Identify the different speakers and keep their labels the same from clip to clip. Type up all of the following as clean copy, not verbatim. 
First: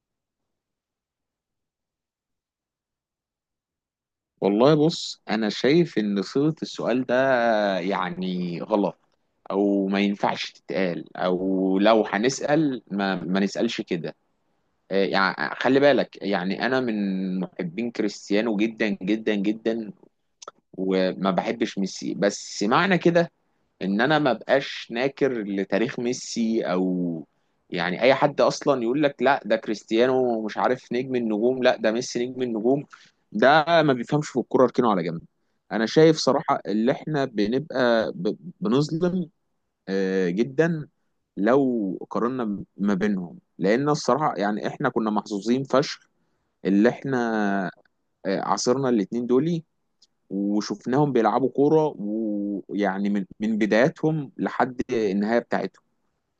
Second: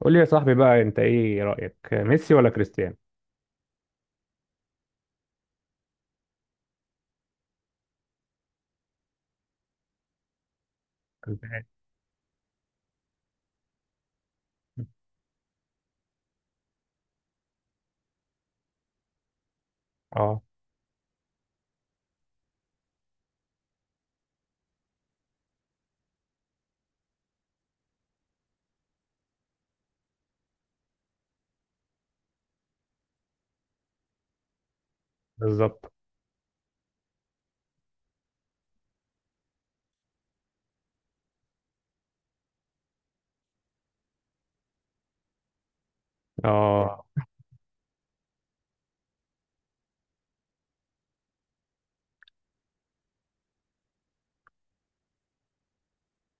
Speaker 1: قول لي يا صاحبي بقى، انت ايه رأيك؟ ميسي ولا كريستيانو
Speaker 2: والله بص، انا شايف ان صيغة السؤال ده غلط، او ما ينفعش تتقال،
Speaker 1: كسبان؟
Speaker 2: او لو هنسأل ما نسألش كده. خلي بالك، انا من محبين كريستيانو جدا جدا جدا
Speaker 1: اه.
Speaker 2: وما بحبش ميسي، بس معنى كده ان انا ما بقاش ناكر لتاريخ ميسي. او اي حد اصلا يقول لك لا ده كريستيانو مش عارف نجم النجوم، لا ده ميسي نجم النجوم، ده ما بيفهمش في الكوره، اركنه على جنب. انا
Speaker 1: بالظبط.
Speaker 2: شايف صراحه اللي احنا بنظلم، جدا، لو قارنا ما بينهم، لان الصراحه احنا كنا محظوظين فشخ اللي
Speaker 1: اه.
Speaker 2: احنا عاصرنا الاتنين دول، وشفناهم بيلعبوا كورة، من بداياتهم لحد النهاية بتاعتهم،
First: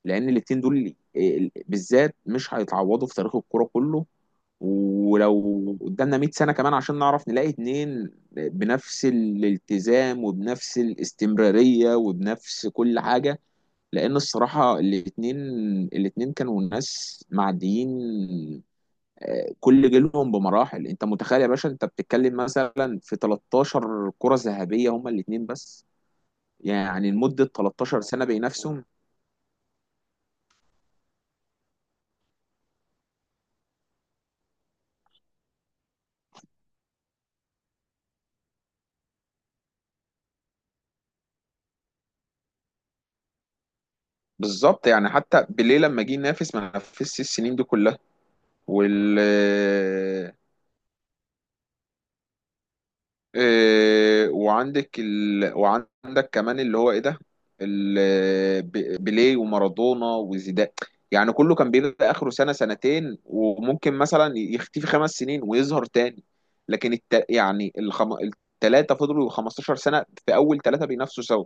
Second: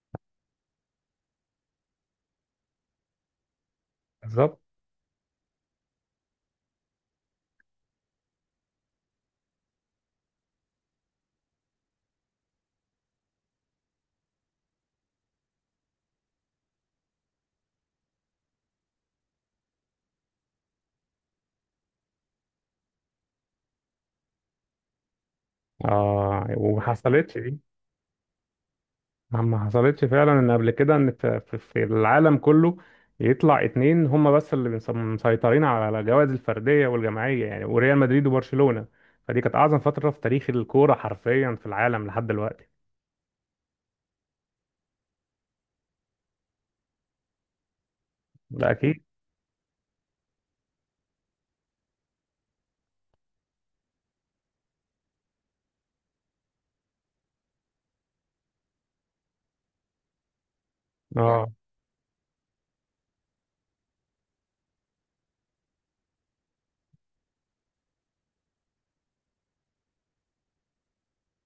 Speaker 2: لأن الاتنين دول بالذات مش هيتعوضوا في تاريخ الكورة كله.
Speaker 1: بالظبط.
Speaker 2: ولو قدامنا 100 سنة كمان عشان نعرف نلاقي اتنين بنفس الالتزام وبنفس الاستمرارية وبنفس كل حاجة، لأن الصراحة الاتنين كانوا ناس معديين كل جيلهم بمراحل. انت متخيل يا باشا، انت بتتكلم مثلا في 13 كرة ذهبية هما الاثنين بس،
Speaker 1: اه، وما حصلتش
Speaker 2: لمدة
Speaker 1: دي.
Speaker 2: 13 سنة بينافسهم.
Speaker 1: ما حصلتش فعلا ان قبل كده، ان في العالم كله يطلع اتنين هما بس اللي مسيطرين على الجوائز الفردية والجماعية، يعني، وريال مدريد وبرشلونة. فدي كانت اعظم فترة في تاريخ الكورة حرفيا في العالم لحد دلوقتي.
Speaker 2: بالظبط، حتى بيليه لما جه ينافس ما نافسش السنين دي كلها.
Speaker 1: ده اكيد.
Speaker 2: وال وعندك وعندك كمان اللي هو ايه ده، بيليه ومارادونا وزيدان،
Speaker 1: اه،
Speaker 2: كله كان بيبقى اخره سنة سنتين وممكن مثلا يختفي خمس سنين ويظهر تاني. لكن التلاتة فضلوا 15 سنة في اول تلاتة بينافسوا سوا.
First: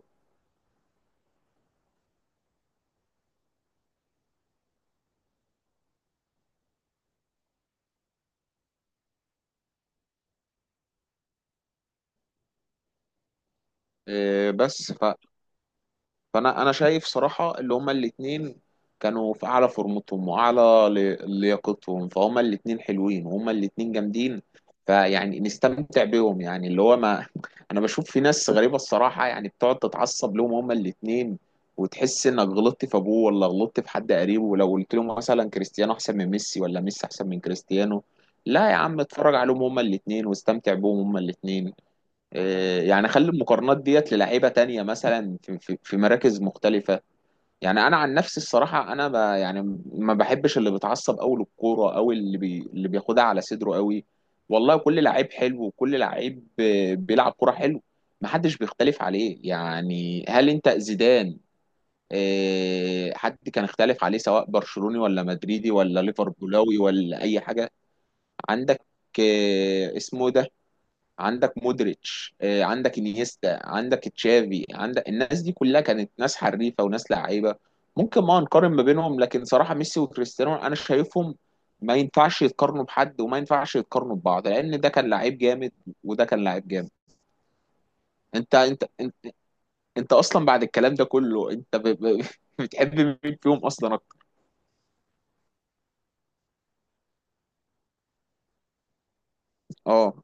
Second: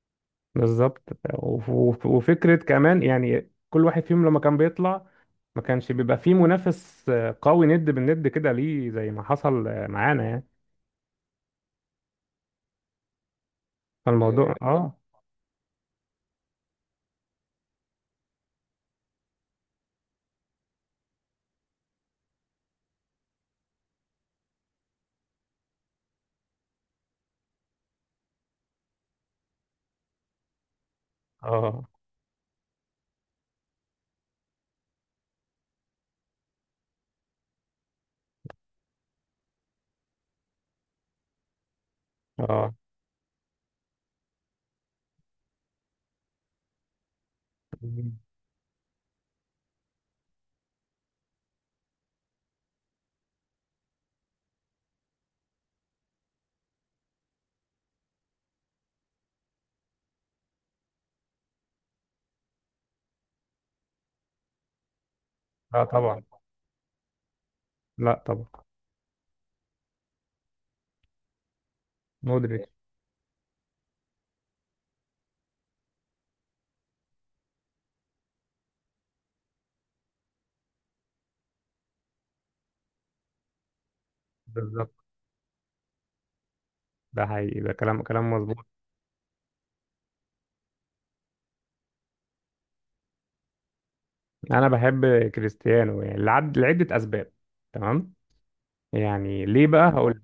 Speaker 1: بالظبط. وفكرة كمان، يعني كل واحد فيهم لما كان بيطلع ما كانش بيبقى فيه منافس قوي ند بالند كده، ليه زي ما حصل معانا يعني.
Speaker 2: إيه،
Speaker 1: فالموضوع
Speaker 2: بس
Speaker 1: آه،
Speaker 2: فانا شايف صراحه اللي هما الاثنين كانوا في اعلى فورمتهم واعلى لياقتهم، فهما الاثنين حلوين وهما الاثنين جامدين، نستمتع بيهم. اللي هو ما انا بشوف في ناس غريبه الصراحه بتقعد تتعصب لهم هما الاثنين،
Speaker 1: اه،
Speaker 2: وتحس انك غلطت في ابوه ولا غلطت في حد قريبه، ولو قلت لهم مثلا كريستيانو احسن من ميسي ولا ميسي احسن من كريستيانو. لا يا عم، اتفرج عليهم هما الاثنين واستمتع بيهم هما الاثنين.
Speaker 1: اه،
Speaker 2: اخلي المقارنات ديت للعيبه تانية مثلا في مراكز مختلفه. انا
Speaker 1: اه.
Speaker 2: عن نفسي الصراحه انا ب يعني ما بحبش اللي بيتعصب قوي للكوره، او اللي بياخدها على صدره قوي. والله كل لعيب حلو، وكل لعيب بيلعب كوره حلو، محدش بيختلف عليه. هل انت زيدان حد كان اختلف عليه؟ سواء برشلوني ولا مدريدي
Speaker 1: لا
Speaker 2: ولا
Speaker 1: طبعا.
Speaker 2: ليفربولاوي ولا اي حاجه.
Speaker 1: لا طبعا.
Speaker 2: عندك اسمه ده، عندك مودريتش،
Speaker 1: مودريتش.
Speaker 2: عندك انيستا، عندك تشافي، عندك الناس دي كلها كانت ناس حريفه وناس لعيبه. ممكن ما نقارن ما بينهم، لكن صراحه ميسي وكريستيانو انا شايفهم ما ينفعش يتقارنوا بحد، وما ينفعش يتقارنوا ببعض، لان ده
Speaker 1: بالظبط.
Speaker 2: كان لعيب جامد وده كان لعيب جامد.
Speaker 1: ده حقيقي، ده كلام كلام
Speaker 2: انت
Speaker 1: مظبوط.
Speaker 2: انت انت, انت اصلا بعد الكلام ده كله، انت بتحب مين فيهم اصلا اكتر؟
Speaker 1: انا بحب كريستيانو، يعني لعدة اسباب. تمام. يعني ليه بقى؟ اه هقول
Speaker 2: اه،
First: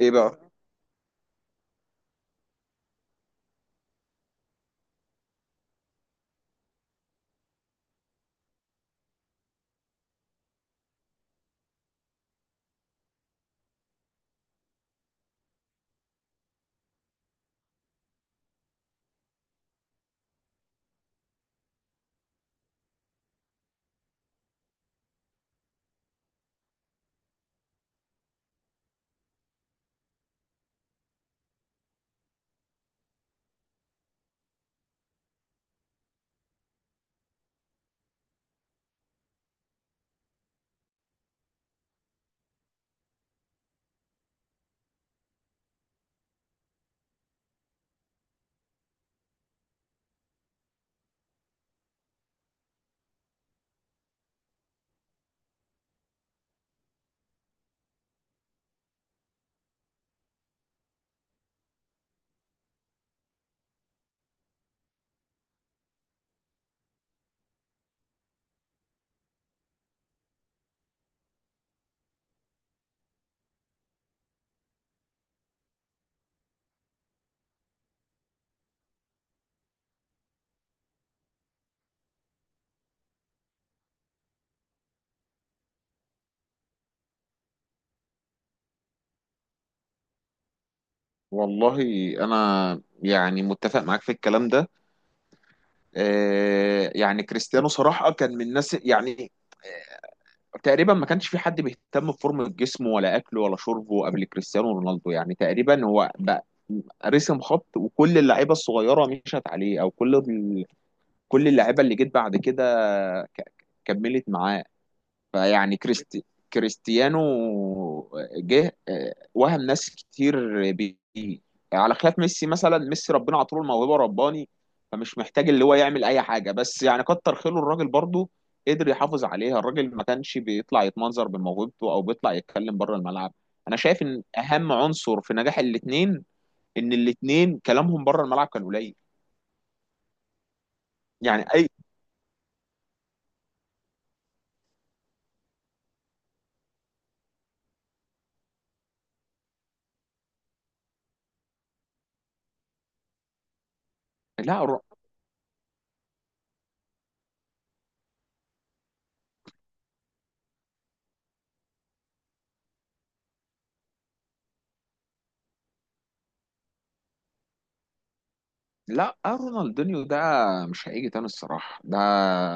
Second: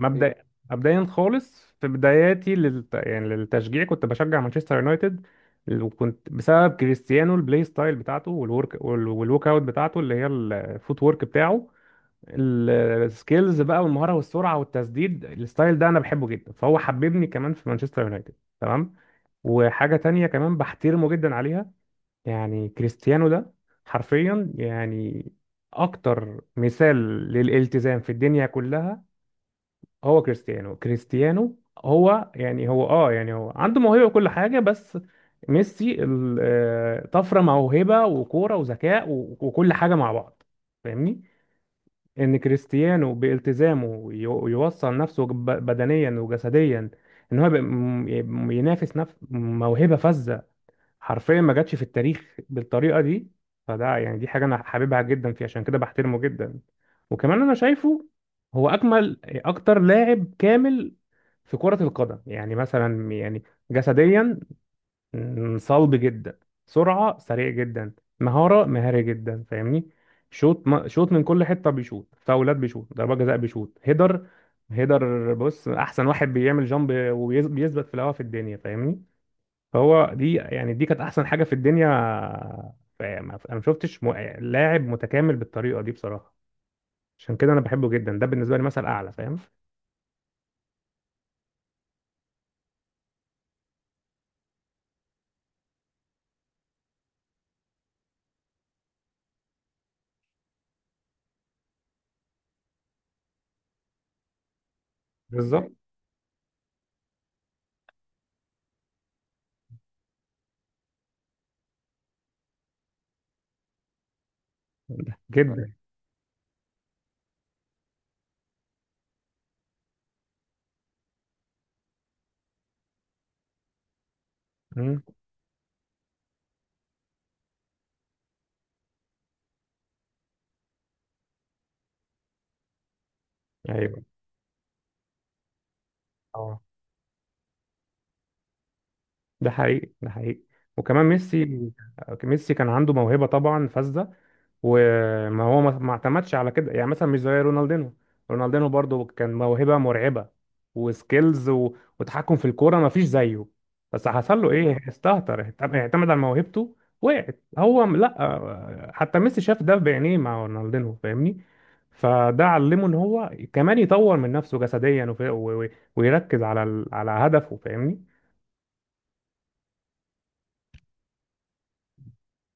Speaker 2: ايه بقى؟
Speaker 1: مبدئيا خالص، في بداياتي يعني للتشجيع كنت بشجع مانشستر يونايتد. وكنت بسبب كريستيانو، البلاي ستايل بتاعته والورك والووك اوت بتاعته اللي هي الفوت وورك بتاعه. ال- السكيلز بقى والمهارة والسرعة والتسديد، الستايل ده انا بحبه جدا، فهو حببني كمان في مانشستر يونايتد. تمام. وحاجة تانية كمان بحترمه جدا عليها. يعني كريستيانو ده حرفيا، يعني اكتر مثال للالتزام في الدنيا كلها هو كريستيانو. كريستيانو هو يعني هو يعني هو عنده موهبة وكل حاجة، بس ميسي طفرة موهبة وكورة وذكاء وكل حاجة مع بعض. فاهمني؟ ان كريستيانو بالتزامه يوصل نفسه بدنيا وجسديا، ان هو يبقى ينافس نفس موهبة فذة حرفيا ما جاتش في التاريخ بالطريقه دي. فده يعني دي حاجه انا حاببها جدا فيه، عشان كده بحترمه جدا. وكمان انا شايفه هو اجمل اكتر لاعب كامل في كره القدم، يعني مثلا يعني جسديا، صلب جدا، سرعه سريع جدا، مهاره مهاري جدا، فاهمني؟ شوط شوط من كل حته، بيشوط فاولات، بيشوط ضربات جزاء، بيشوط هيدر. هيدر بص، احسن واحد بيعمل جامب وبيثبت في الهوا في الدنيا، فاهمني؟ فهو دي يعني دي كانت احسن حاجه في الدنيا. انا ما شفتش لاعب متكامل بالطريقه دي بصراحه. عشان كده انا بحبه جدا، ده بالنسبه لي مثل اعلى، فاهم؟
Speaker 2: والله انا متفق معاك في الكلام ده. كريستيانو صراحة كان من الناس، تقريبا ما كانش في حد بيهتم بفورمة جسمه ولا أكله ولا شربه قبل كريستيانو رونالدو. يعني
Speaker 1: بالظبط
Speaker 2: تقريبا هو بقى رسم خط، وكل اللعيبة الصغيرة مشت عليه. كل اللعيبة اللي جت بعد كده ك- كملت معاه.
Speaker 1: جدا.
Speaker 2: فيعني كريستي كريستيانو جه وهم ناس كتير بيه، على خلاف ميسي. مثلا ميسي ربنا عطوله الموهبه رباني،
Speaker 1: مم.
Speaker 2: فمش محتاج اللي هو يعمل اي حاجه، بس كتر خيره الراجل برضه قدر يحافظ عليها، الراجل ما كانش بيطلع يتمنظر بموهبته او بيطلع يتكلم بره الملعب. انا شايف
Speaker 1: ايوه.
Speaker 2: ان اهم عنصر في نجاح الاثنين
Speaker 1: اه،
Speaker 2: ان الاثنين كلامهم بره الملعب كان قليل.
Speaker 1: ده حقيقي، ده حقيقي. وكمان
Speaker 2: يعني اي
Speaker 1: ميسي، كان عنده موهبة طبعا فذة. وما هو ما اعتمدش على كده، يعني مثلا مش زي رونالدينو. رونالدينو برضو كان موهبة مرعبة وسكيلز وتحكم في الكورة ما فيش زيه. بس حصل له
Speaker 2: لا
Speaker 1: ايه؟ استهتر، اعتمد اعتمد على موهبته، وقعت. لا حتى ميسي شاف ده بعينيه مع رونالدينو، فاهمني؟ فده علمه ان هو كمان يطور من نفسه جسديا ويركز على على هدفه، فاهمني؟
Speaker 2: لا، رونالدينيو ده مش هيجي تاني الصراحة، ده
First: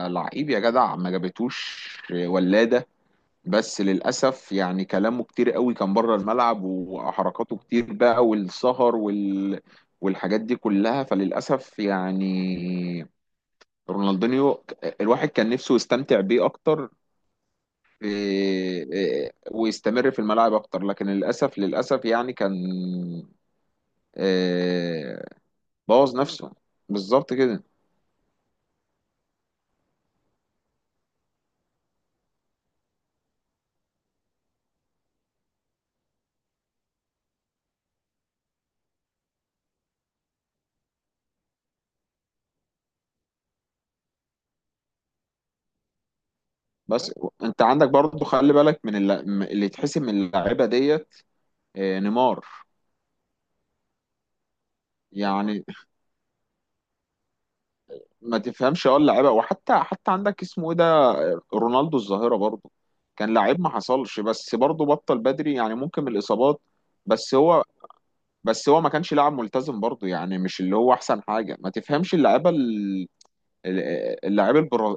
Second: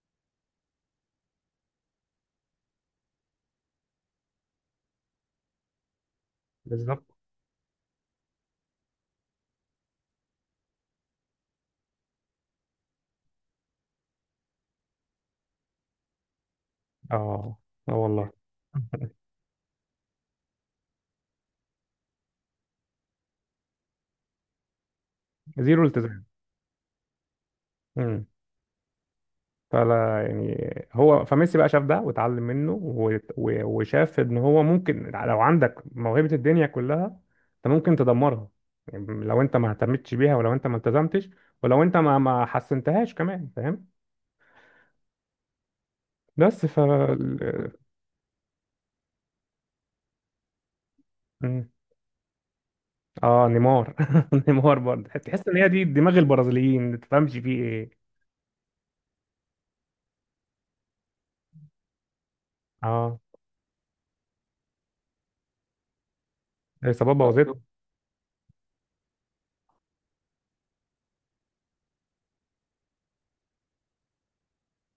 Speaker 2: لعيب يا جدع ما جابتوش ولادة. بس للأسف كلامه كتير قوي كان بره الملعب،
Speaker 1: بالظبط.
Speaker 2: وحركاته كتير بقى، والسهر والحاجات دي كلها، فللأسف رونالدينيو الواحد كان نفسه يستمتع بيه أكتر،
Speaker 1: اه. اه والله،
Speaker 2: إيه، إيه، ويستمر في الملاعب أكتر، لكن للأسف للأسف كان إيه،
Speaker 1: زيرو
Speaker 2: بوظ
Speaker 1: التزام.
Speaker 2: نفسه، بالظبط كده.
Speaker 1: امم فلا يعني هو. فميسي بقى شاف ده واتعلم منه، وشاف ان هو ممكن لو عندك موهبة الدنيا كلها انت ممكن تدمرها، يعني لو انت ما اهتمتش بيها، ولو انت ما التزمتش، ولو انت ما حسنتهاش كمان، فاهم؟ بس ف
Speaker 2: بس انت عندك برضو، خلي بالك من اللي يتحسب من اللعيبه ديت،
Speaker 1: مم.
Speaker 2: نيمار،
Speaker 1: اه، نيمار. نيمار برضه تحس ان
Speaker 2: يعني
Speaker 1: هي دي دماغ البرازيليين، ما تفهمش فيه ايه.
Speaker 2: ما تفهمش اه اللعيبه. وحتى حتى عندك اسمه ايه ده، رونالدو الظاهره برضو
Speaker 1: اه،
Speaker 2: كان لعيب ما حصلش، بس برضو بطل بدري، يعني ممكن من الاصابات.
Speaker 1: الاصابات
Speaker 2: بس
Speaker 1: بوظته.
Speaker 2: هو بس هو ما كانش لاعب ملتزم برضو، يعني مش اللي هو احسن حاجه. ما تفهمش اللعيبه ال- اللعيب البرا...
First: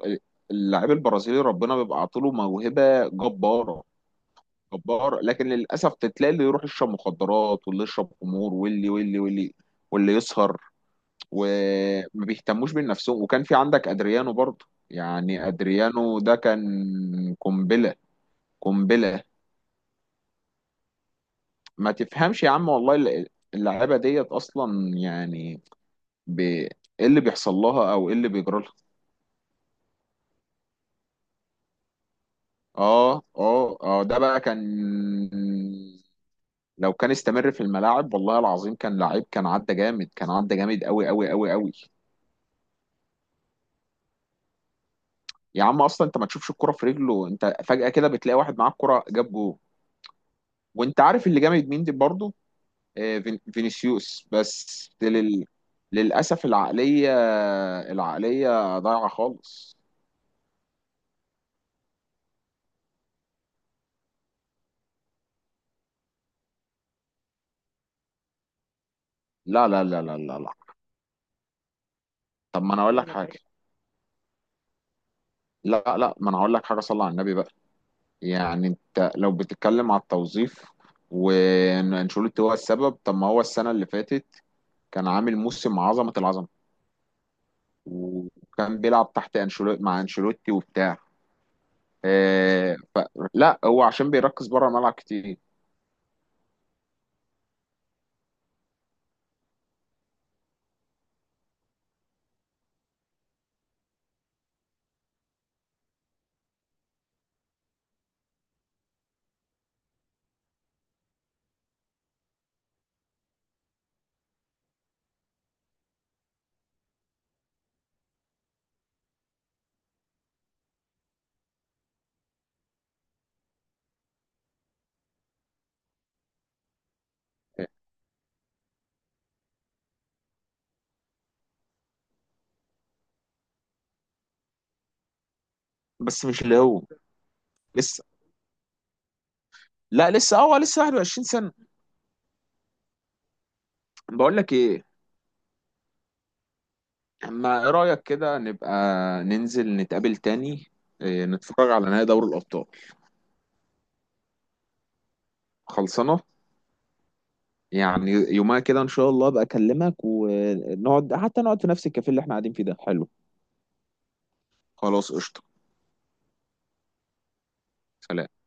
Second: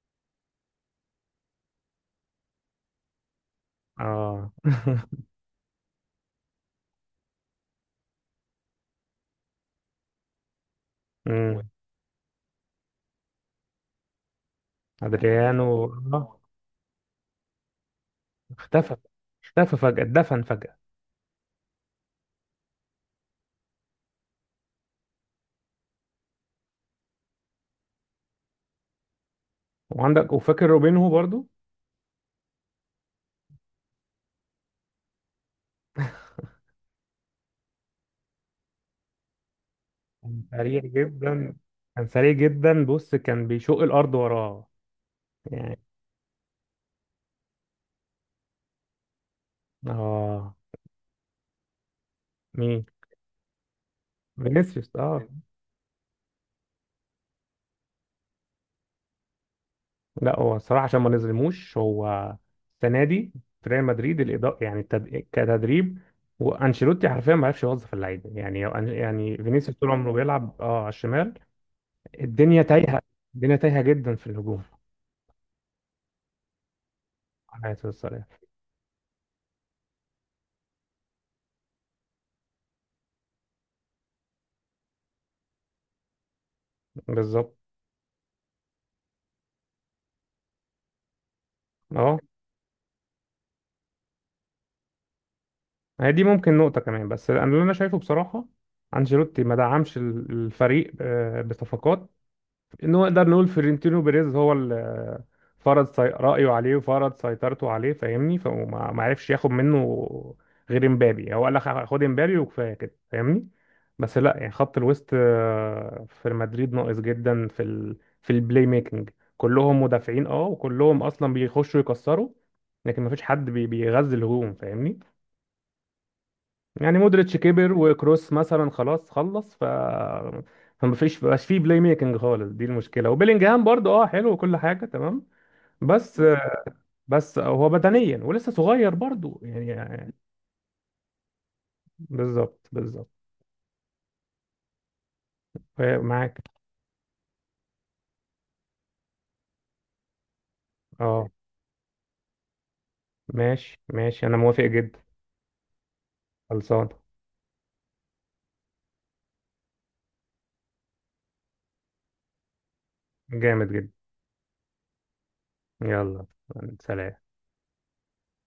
Speaker 2: اللعيب البرازيلي ربنا بيبقى عاطيله موهبه جباره
Speaker 1: اه.
Speaker 2: جبار، لكن للاسف تلاقي اللي يروح يشرب مخدرات، واللي يشرب خمور، واللي واللي يسهر
Speaker 1: امم.
Speaker 2: وما بيهتموش بنفسهم. وكان في عندك ادريانو برضه، يعني
Speaker 1: ادريانو.
Speaker 2: ادريانو ده
Speaker 1: آه.
Speaker 2: كان قنبله،
Speaker 1: اختفى.
Speaker 2: قنبله.
Speaker 1: اختفى فجأة، اتدفن فجأة.
Speaker 2: ما تفهمش يا عم والله اللعيبه ديت اصلا، يعني ايه اللي بيحصل لها او ايه اللي بيجرى لها؟
Speaker 1: وعندك، وفاكر روبينهو برضو؟
Speaker 2: اه اه اه، ده بقى كان، لو كان استمر في الملاعب والله العظيم كان لعيب، كان عدى جامد، كان
Speaker 1: كان
Speaker 2: عدى
Speaker 1: سريع
Speaker 2: جامد قوي قوي قوي
Speaker 1: جدا،
Speaker 2: قوي.
Speaker 1: كان سريع جدا، بص كان بيشق الأرض وراه
Speaker 2: يا
Speaker 1: يعني.
Speaker 2: عم اصلا انت ما تشوفش الكرة في رجله، انت فجأة كده بتلاقي واحد معاه الكرة جاب جول.
Speaker 1: اه.
Speaker 2: وانت عارف اللي جامد مين دي برضه؟
Speaker 1: مين؟
Speaker 2: فينيسيوس، بس
Speaker 1: فينيسيوس. اه
Speaker 2: للأسف العقلية ضايعة خالص.
Speaker 1: لا هو الصراحة عشان ما نظلموش، هو السنة دي في ريال مدريد الإدارة يعني كتدريب وانشيلوتي حرفيا ما عرفش يوظف اللعيبه يعني. يعني
Speaker 2: لا
Speaker 1: فينيسيوس
Speaker 2: لا
Speaker 1: طول
Speaker 2: لا
Speaker 1: عمره
Speaker 2: لا لا لا
Speaker 1: بيلعب على الشمال. الدنيا
Speaker 2: طب ما انا اقول
Speaker 1: تايهه،
Speaker 2: لك حاجة،
Speaker 1: الدنيا تايهه جدا في الهجوم.
Speaker 2: لا لا ما انا هقول لك حاجة، صلى على النبي بقى.
Speaker 1: على الصراحه.
Speaker 2: يعني انت لو بتتكلم على التوظيف وانشيلوتي هو السبب، طب ما هو السنة اللي فاتت كان عامل موسم عظمة العظمة،
Speaker 1: بالظبط.
Speaker 2: وكان بيلعب تحت انشيلوتي، مع انشيلوتي وبتاع
Speaker 1: اه،
Speaker 2: آه، ف... لا، هو عشان بيركز بره الملعب كتير.
Speaker 1: هي دي ممكن نقطة كمان، بس أنا اللي أنا شايفه بصراحة أنشيلوتي ما دعمش الفريق بصفقات إن هو نقدر نقول فيرنتينو بيريز هو اللي فرض رأيه عليه وفرض سيطرته عليه، فاهمني؟ فما ما عرفش ياخد منه غير امبابي. هو قال لك خد امبابي وكفاية كده، فاهمني؟ بس لا يعني خط الوسط في مدريد ناقص جدا في في البلاي ميكنج. كلهم مدافعين، وكلهم أصلا بيخشوا يكسروا، لكن ما فيش حد بيغذي الهجوم، فاهمني؟ يعني مودريتش كبر وكروس مثلا خلاص خلص. ف فما فيش مبقاش فيه بلاي ميكنج خالص، دي المشكله. وبيلينجهام برضو حلو وكل حاجه تمام، بس.
Speaker 2: بس مش اللي هو
Speaker 1: بس هو
Speaker 2: لسه
Speaker 1: بدنيا ولسه صغير برضو، يعني
Speaker 2: لا
Speaker 1: يعني
Speaker 2: لسه، اه هو لسه 21 سنة.
Speaker 1: بالظبط، بالظبط.
Speaker 2: بقول لك ايه،
Speaker 1: آه، معاك.
Speaker 2: اما ايه رأيك كده نبقى ننزل نتقابل تاني
Speaker 1: اه،
Speaker 2: نتفرج على نهائي دوري الأبطال؟
Speaker 1: ماشي ماشي، انا موافق جدا.
Speaker 2: خلصانة؟
Speaker 1: خلصان.
Speaker 2: يعني يومها كده ان شاء الله ابقى اكلمك ونقعد، حتى نقعد في نفس الكافيه اللي احنا قاعدين فيه ده، حلو.
Speaker 1: جامد جدا.
Speaker 2: خلاص قشطة،
Speaker 1: يلا. سلام.
Speaker 2: سلام.